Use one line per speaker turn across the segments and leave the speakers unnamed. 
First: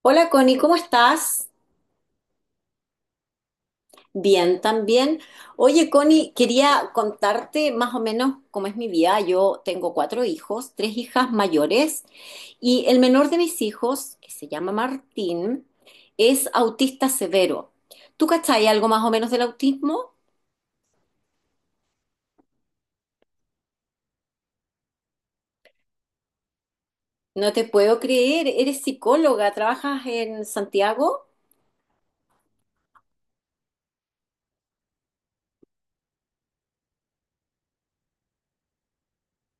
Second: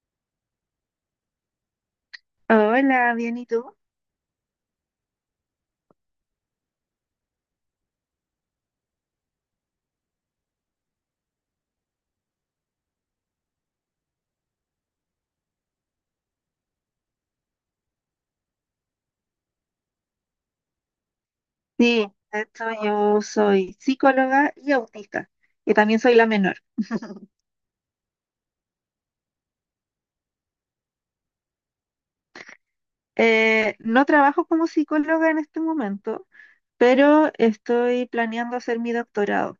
Hola Connie, ¿cómo estás?
Hola, bien, ¿y tú?
Bien, también. Oye Connie, quería contarte más o menos cómo es mi vida. Yo tengo cuatro hijos, tres hijas mayores y el menor de mis hijos, que se llama Martín, es autista severo. ¿Tú cachai algo más o menos del autismo?
Sí, de hecho yo soy psicóloga y autista, y también soy la menor.
No te puedo creer, eres psicóloga, trabajas en Santiago.
No trabajo como psicóloga en este momento, pero estoy planeando hacer mi doctorado.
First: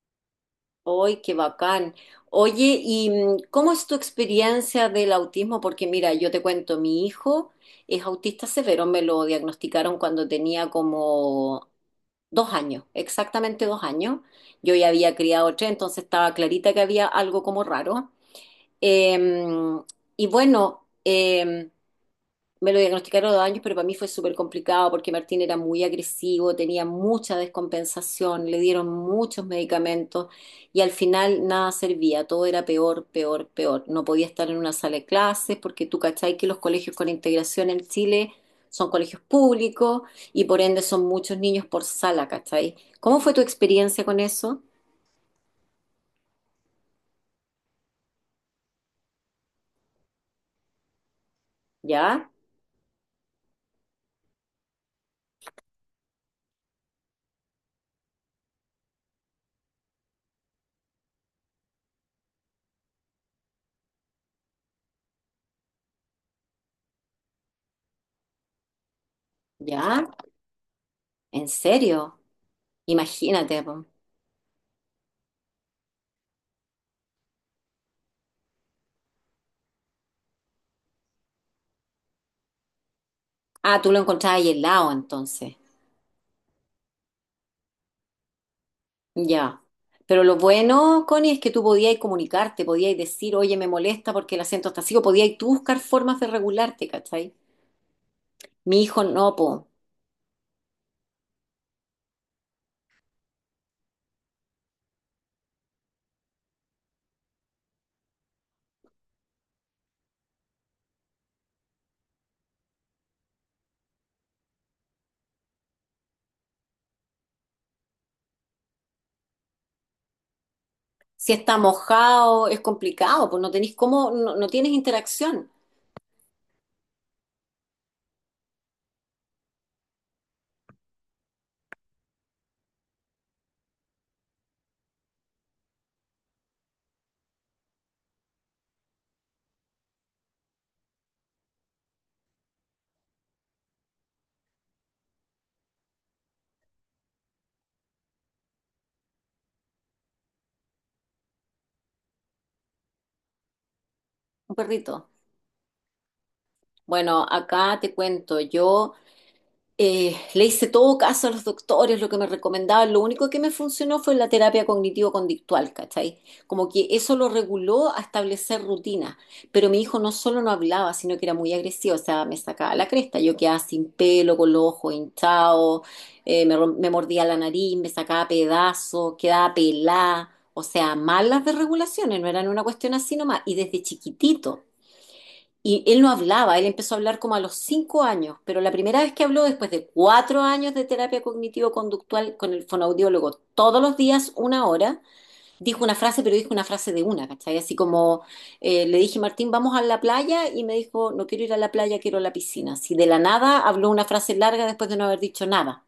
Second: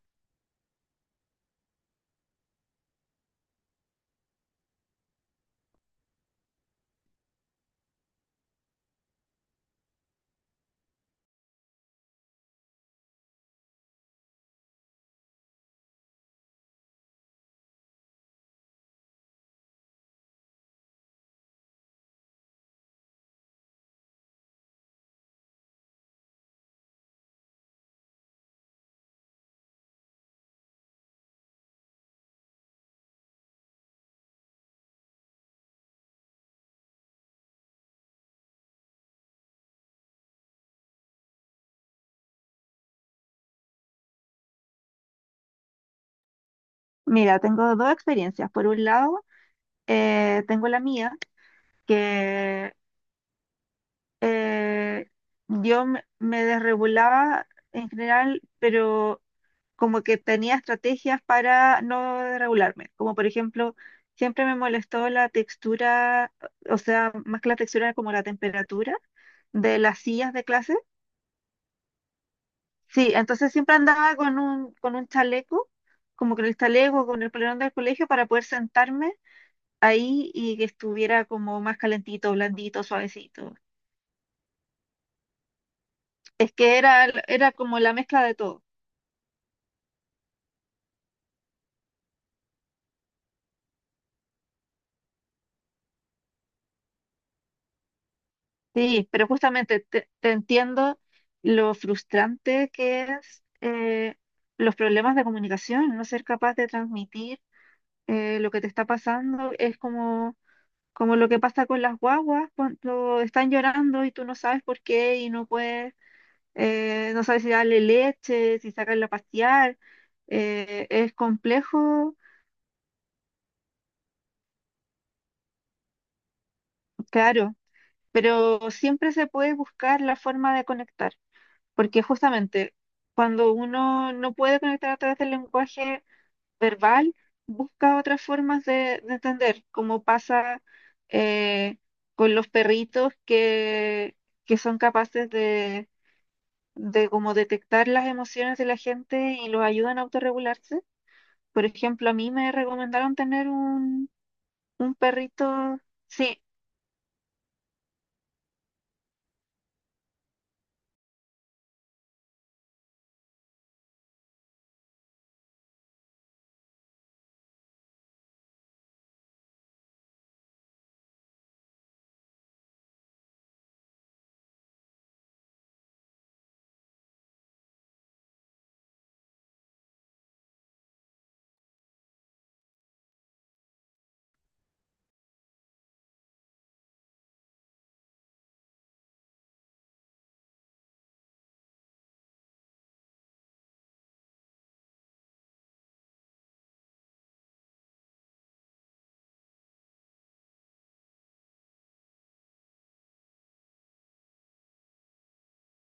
¡Ay, qué bacán! Oye, ¿y cómo es tu experiencia del autismo? Porque mira, yo te cuento, mi hijo es autista severo, me lo diagnosticaron cuando tenía como 2 años, exactamente 2 años. Yo ya había criado tres, entonces estaba clarita que había algo como raro. Em, y bueno, me lo diagnosticaron a los 2 años, pero para mí fue súper complicado porque Martín era muy agresivo, tenía mucha descompensación, le dieron muchos medicamentos y al final nada servía, todo era peor, peor, peor. No podía estar en una sala de clases porque tú cachai que los colegios con integración en Chile son colegios públicos y por ende son muchos niños por sala, ¿cachai? ¿Cómo fue tu experiencia con eso?
Mira, tengo dos experiencias. Por un lado, tengo la mía,
¿Ya?
que eh, yo me desregulaba en general, pero como que tenía estrategias para no regularme, como por ejemplo, siempre me molestó la textura, o sea, más que la textura, era como la temperatura de las
¿Ya?
sillas de clase.
¿En serio?
Sí, entonces
Imagínate,
siempre
po.
andaba con un chaleco, como con el chaleco, con el polerón del colegio para poder sentarme ahí y que estuviera como más calentito, blandito, suavecito.
Ah, tú lo encontrabas ahí helado entonces.
Es que era como la mezcla de todo.
Ya. Pero lo bueno, Connie, es que tú podías comunicarte, podías decir, oye, me molesta porque el acento está así, o podías tú buscar formas de regularte, ¿cachai? Mi hijo
Sí, pero
no, po.
justamente te entiendo lo frustrante que es, los problemas de comunicación, no ser capaz de transmitir lo que te está pasando. Es como lo que pasa con las guaguas cuando están llorando y tú no sabes por qué y no puedes, no sabes si darle leche, si sacarla a pasear. Es
Si está
complejo,
mojado, es complicado, pues no tenés cómo, no, no tienes interacción,
claro, pero siempre se puede buscar la forma de conectar. Porque justamente cuando uno no puede conectar a través del lenguaje verbal, busca otras formas de entender, como pasa, eh, con los perritos que son capaces de como detectar las emociones de la gente y los ayudan a autorregularse. Por ejemplo, a mí me recomendaron tener
un
un
perrito.
perrito, sí,
Bueno, acá te cuento, yo le hice todo caso a los doctores, lo que me recomendaban. Lo único que me funcionó fue la terapia cognitivo-conductual, ¿cachai? Como que eso lo reguló a establecer rutinas. Pero mi hijo no solo no hablaba, sino que era muy agresivo, o sea, me sacaba la cresta. Yo quedaba sin pelo, con los ojos hinchados, me mordía la nariz, me sacaba pedazos, quedaba pelada. O sea, malas desregulaciones, no eran una cuestión así nomás. Y desde chiquitito. Y él no hablaba, él empezó a hablar como a los 5 años, pero la primera vez que habló, después de 4 años de terapia cognitivo-conductual con el fonoaudiólogo, todos los días 1 hora, dijo una frase, pero dijo una frase de una, ¿cachai? Así como le dije, Martín, vamos a la playa, y me dijo, no quiero ir a la playa, quiero a la piscina. Así de la nada habló una frase larga después de no haber dicho nada.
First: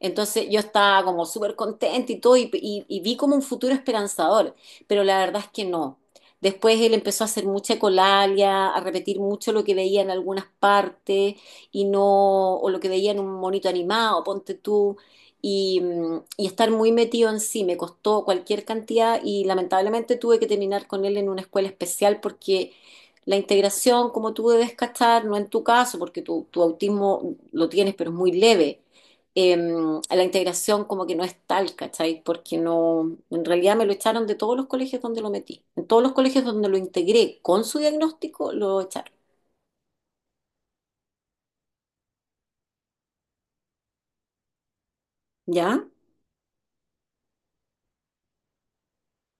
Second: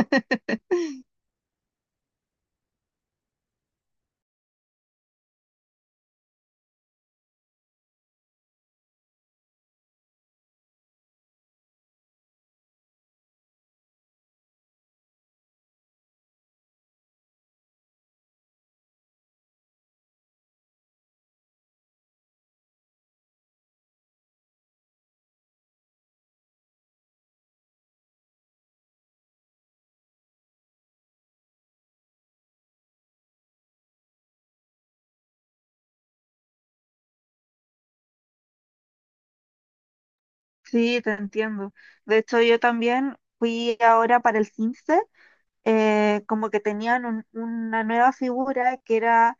Entonces yo estaba como súper contenta y todo y vi como un futuro esperanzador, pero la verdad es que no. Después él empezó a hacer mucha ecolalia, a repetir mucho lo que veía en algunas partes y no, o lo que veía en un monito animado, ponte tú, y estar muy metido en sí, me costó cualquier cantidad y lamentablemente tuve que terminar con él en una escuela especial porque la integración, como tú debes cachar, no en tu caso, porque tu autismo lo tienes, pero es muy leve la integración como que no es tal, ¿cachai? Porque no, en realidad me lo echaron de todos los colegios donde lo metí. En todos los colegios donde lo integré con su diagnóstico, lo echaron.
sí, te entiendo. De hecho, yo también fui ahora para el CINSE,
¿Ya?
como que tenían una nueva figura que era,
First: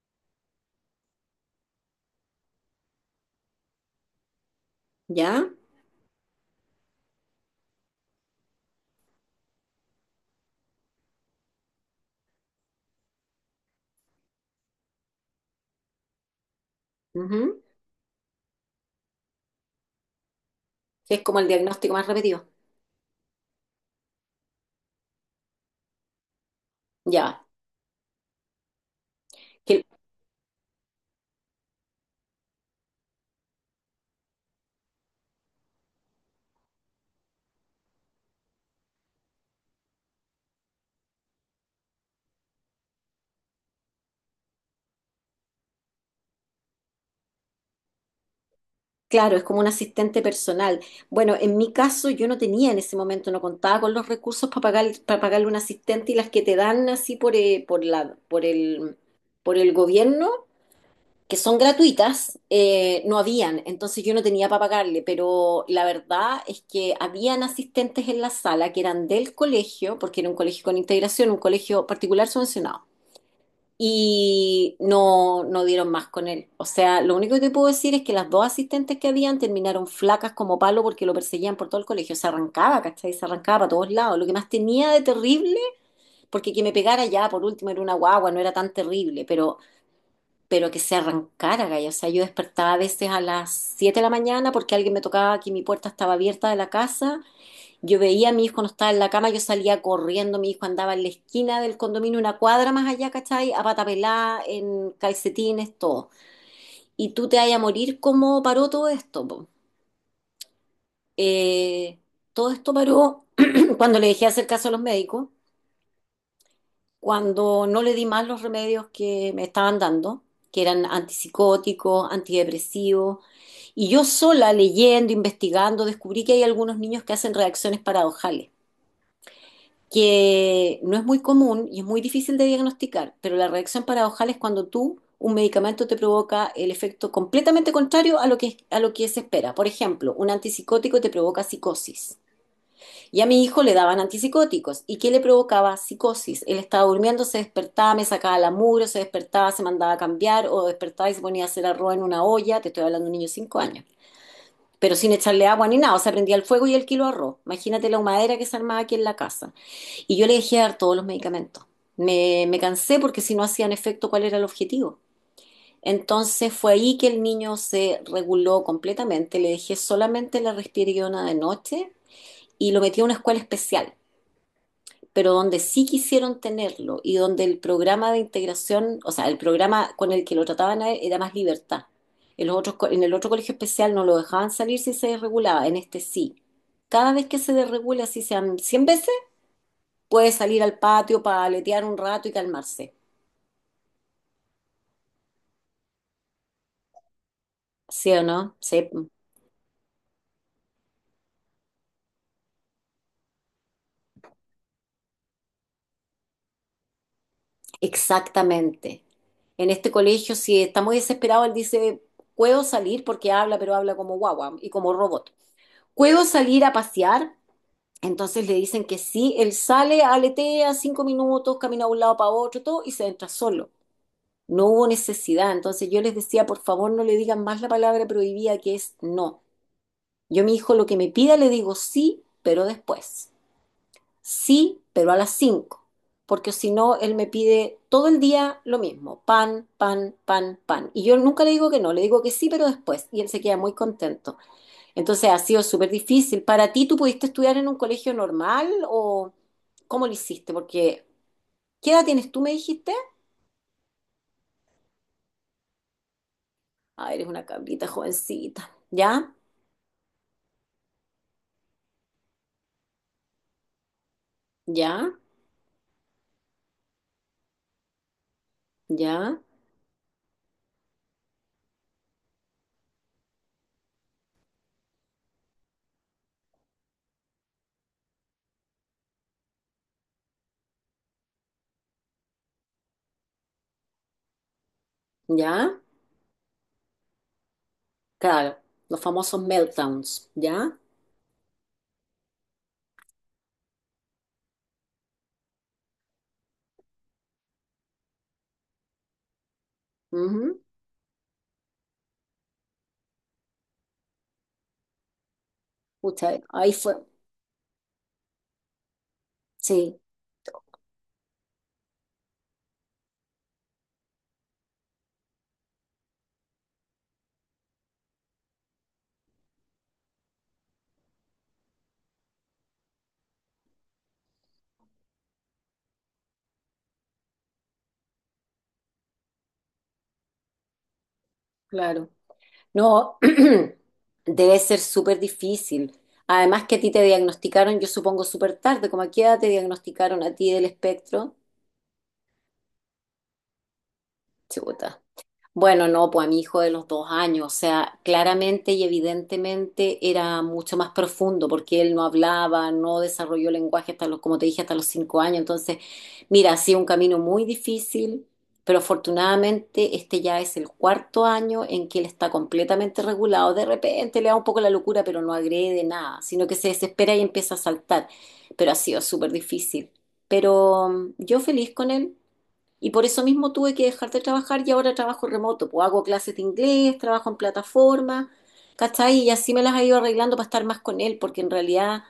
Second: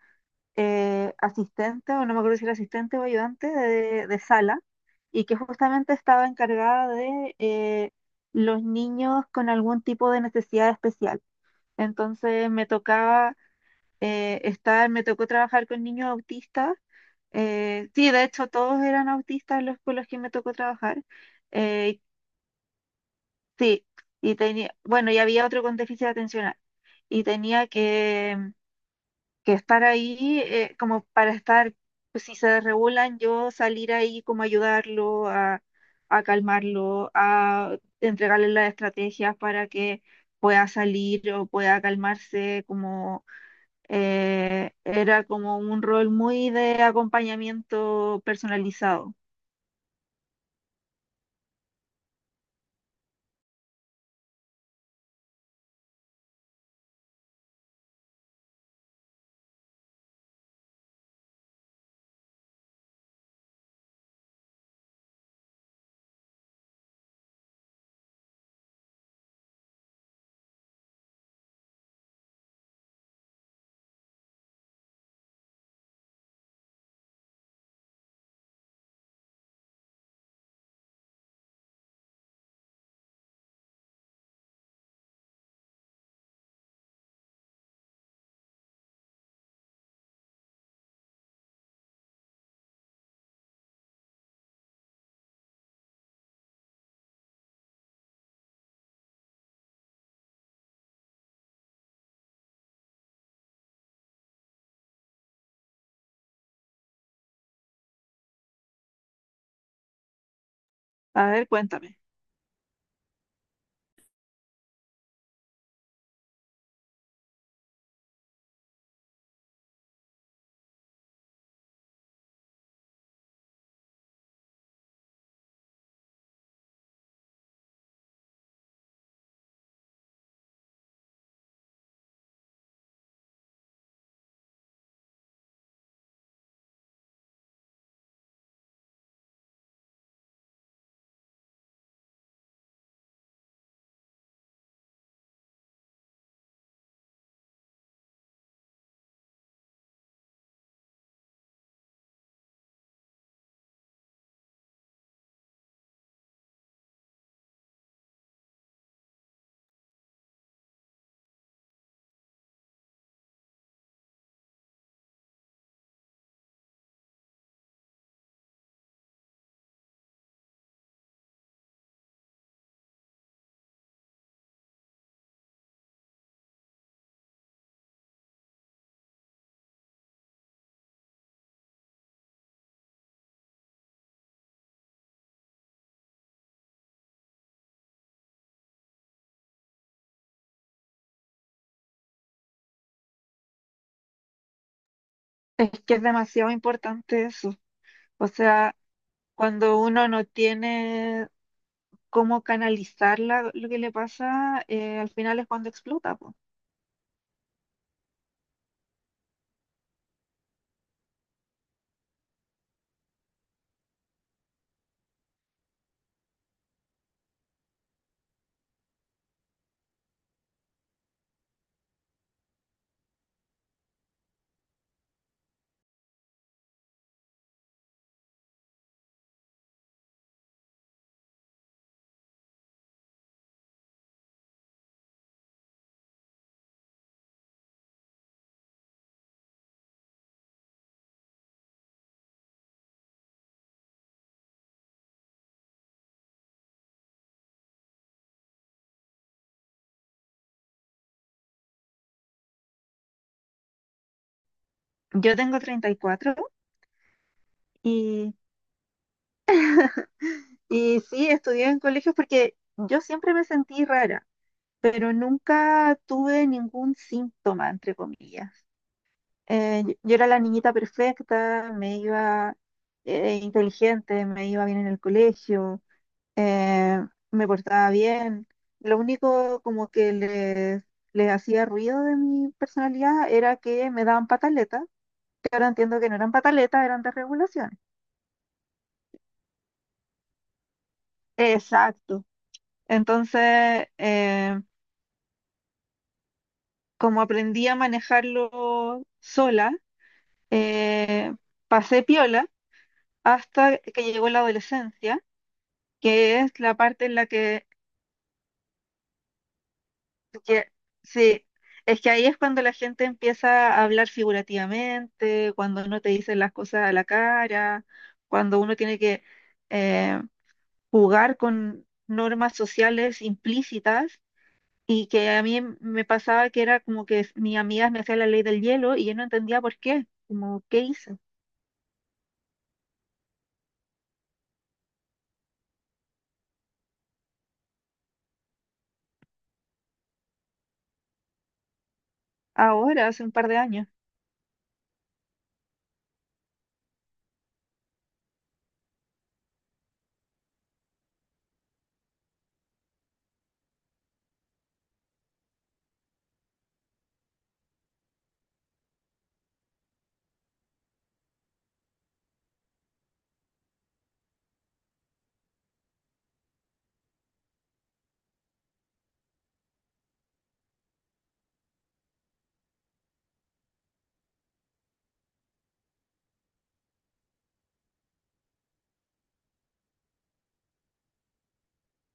asistente, o no me acuerdo si era asistente o ayudante de sala, y que
¿Ya?
justamente estaba encargada de los niños con algún tipo de necesidad especial. Entonces me tocaba Me tocó trabajar con niños autistas.
Ujú.
Sí, de hecho todos eran autistas los con los que me tocó trabajar.
Que es como el diagnóstico
eh,
más repetido.
Sí, y bueno, y había otro con déficit atencional, y
Ya.
tenía que
Que,
estar ahí, como para estar, pues, si se desregulan, yo salir ahí como ayudarlo a calmarlo, a entregarle las estrategias para que pueda salir o pueda calmarse, como era como un rol muy de acompañamiento personalizado.
claro, es como un asistente personal. Bueno, en mi caso yo no tenía en ese momento, no contaba con los recursos para pagar, para pagarle un asistente y las que te dan así por, por el gobierno que son gratuitas, no habían, entonces yo no tenía para pagarle, pero la verdad es que habían asistentes en la sala que eran del colegio, porque era un colegio con integración, un colegio particular subvencionado, y no, no dieron más con él. O sea, lo único que te puedo decir es que las dos asistentes que habían terminaron flacas como palo porque lo perseguían por todo el colegio, se arrancaba, ¿cachai? Se arrancaba para todos lados. Lo que más tenía de terrible, porque que me pegara ya, por último, era una guagua, no era tan terrible, pero que se arrancara, Gaya. O sea, yo despertaba a veces a las 7 de la mañana porque alguien me tocaba que mi puerta estaba abierta de la casa. Yo veía a mi hijo no estaba en la cama, yo salía corriendo, mi hijo andaba en la esquina del condominio, una cuadra más allá, ¿cachai? A pata pelá, en calcetines, todo. Y tú te vayas a morir, ¿cómo paró todo esto, po?
A ver, cuéntame.
Eh, todo esto paró cuando le dejé hacer caso a los médicos cuando no le di más los remedios que me estaban dando, que eran antipsicóticos, antidepresivos, y yo sola leyendo, investigando, descubrí que hay algunos niños que hacen reacciones paradojales, que no es muy común y es muy difícil de diagnosticar, pero la reacción paradojal es cuando tú, un medicamento te provoca el efecto completamente contrario a lo que, se espera. Por ejemplo, un antipsicótico te provoca psicosis. Y a mi hijo le daban antipsicóticos. ¿Y qué le provocaba? Psicosis. Él estaba durmiendo, se despertaba, me sacaba la mugre, se despertaba, se mandaba a cambiar o despertaba y se ponía a hacer arroz en una olla. Te estoy hablando de un niño de 5 años. Pero sin echarle agua ni nada. O sea, prendía el fuego y el kilo de arroz. Imagínate la humadera que se armaba aquí en la casa. Y yo le dejé de dar todos los medicamentos. Me cansé porque si no hacían efecto, ¿cuál era el objetivo? Entonces fue ahí que el niño se reguló completamente. Le dejé solamente la risperidona de noche y lo metí a una escuela especial pero donde sí quisieron tenerlo y donde el programa de integración, o sea, el programa con el que lo trataban a él era más libertad. En el otro colegio especial no lo dejaban salir si se desregulaba, en este sí. Cada vez que se desregula, si sean 100 veces, puede salir al patio para aletear un rato y calmarse.
Es que es demasiado importante eso.
¿Sí
O
o no?
sea,
Sí,
cuando uno no tiene cómo canalizar lo que le pasa, al final es cuando explota, po.
exactamente. En este colegio, si está muy desesperado, él dice, puedo salir porque habla, pero habla como guagua y como robot. ¿Puedo salir a pasear? Entonces le dicen que sí, él sale, aletea 5 minutos, camina de un lado para otro, todo, y se entra solo. No hubo necesidad. Entonces yo les decía, por favor, no le digan más la palabra prohibida que es no. Yo a mi hijo lo que me pida le digo sí, pero después. Sí, pero a las 5. Porque si no, él me pide todo el día lo mismo, pan, pan, pan, pan. Y yo nunca le digo que no, le digo que sí, pero después. Y él se queda muy contento. Entonces ha sido súper difícil. ¿Para ti tú pudiste estudiar en un colegio normal o cómo lo hiciste? Porque, ¿qué edad tienes tú, me dijiste?
Yo tengo 34 y, cuatro,
Ah, eres una cabrita
y
jovencita. ¿Ya?
y sí, estudié en colegios porque yo siempre me sentí rara, pero
¿Ya?
nunca tuve ningún síntoma, entre comillas.
¿Ya?
Yo era la niñita perfecta, me iba, inteligente, me iba bien en el colegio, eh, me portaba bien. Lo único como que les hacía ruido de mi personalidad era que me daban pataletas, que ahora
¿Ya?
entiendo que no eran pataletas, eran desregulaciones.
Claro, los famosos meltdowns. ¿Ya?
Exacto. Entonces, como aprendí a manejarlo sola,
Ujú.
eh, pasé piola hasta que llegó la adolescencia, que
Pucha,
es la
ahí fue.
parte en la que
Sí,
que- sí, es que ahí es cuando la gente empieza a hablar figurativamente, cuando no te dicen las cosas a la cara, cuando uno tiene que, eh, jugar con normas sociales implícitas, y que a mí me pasaba que era como que mis amigas me hacían la ley del hielo y yo no entendía por qué, como qué hice.
claro. No, debe ser súper difícil. Además que a ti te diagnosticaron, yo supongo, súper tarde. ¿Cómo a qué edad te diagnosticaron a ti del espectro?
Ahora, hace un par de años.
Chuta. Bueno, no, pues a mi hijo de los 2 años, o sea, claramente y evidentemente era mucho más profundo porque él no hablaba, no desarrolló lenguaje hasta los, como te dije, hasta los 5 años. Entonces, mira, ha sido un camino muy difícil, pero afortunadamente este ya es el cuarto año en que él está completamente regulado. De repente le da un poco la locura, pero no agrede nada, sino que se desespera y empieza a saltar. Pero ha sido súper difícil. Pero yo feliz con él. Y por eso mismo tuve que dejar de trabajar y ahora trabajo remoto. Pues hago clases de inglés, trabajo en plataforma, ¿cachai? Y así me las he ido arreglando para estar más con él, porque en realidad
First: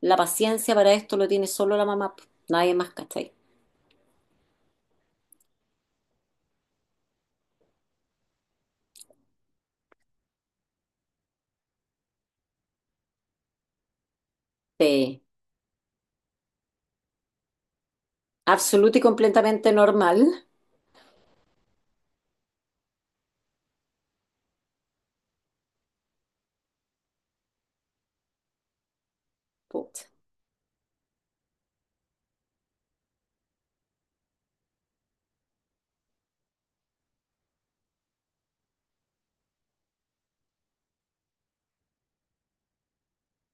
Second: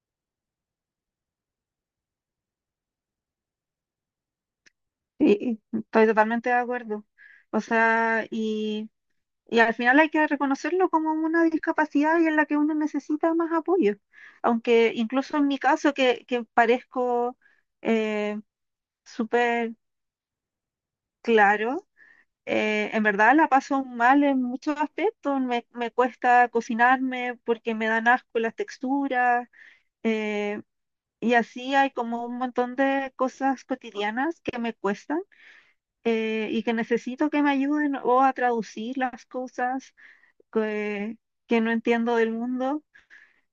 la paciencia para esto lo tiene solo la mamá, pues, nadie más, ¿cachai?
Sí, estoy totalmente de acuerdo. O sea, y al final hay que reconocerlo como una discapacidad, y en la que uno necesita más apoyo. Aunque
Sí,
incluso en mi caso, que parezco, eh,
absoluto y completamente
súper,
normal.
claro, en verdad la paso mal en muchos aspectos. Me cuesta cocinarme porque me dan asco las texturas.
Puta.
eh, y así hay como un montón de cosas cotidianas que me cuestan, y que necesito que me ayuden o a traducir las cosas que, que no entiendo del mundo,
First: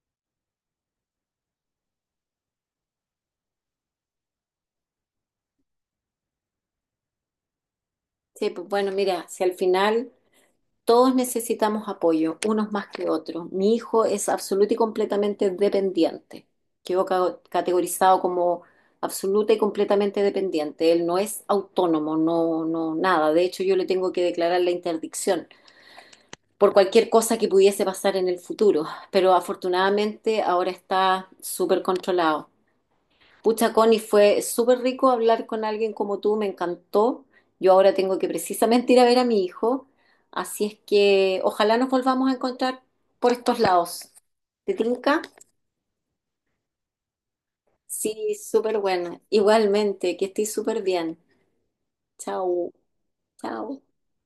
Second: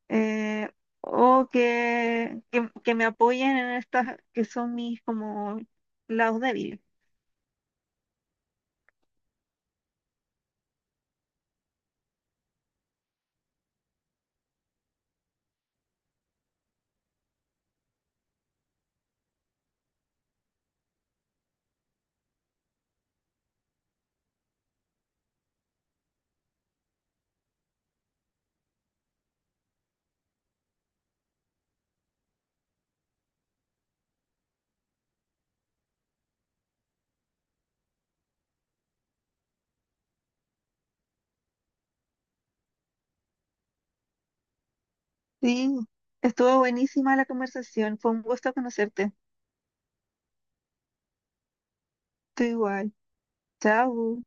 eh, o que me apoyen en estas que son mis como lados débiles.
Sí, pues bueno, mira, si al final todos necesitamos apoyo, unos más que otros. Mi hijo es absoluto y completamente dependiente. Categorizado como absoluta y completamente dependiente. Él no es autónomo, no, no, nada. De hecho, yo le tengo que declarar la interdicción por cualquier cosa que pudiese pasar en el futuro. Pero afortunadamente ahora está súper controlado. Pucha, Connie, fue súper rico hablar con alguien como tú, me encantó. Yo ahora tengo que precisamente ir a ver a mi hijo, así es que ojalá nos volvamos a encontrar por estos lados. ¿Te tinca?
Sí, estuvo buenísima la conversación, fue un
Sí,
gusto
súper
conocerte.
buena. Igualmente, que estés súper bien.
Tú
Chao,
igual.
chao.
Chao.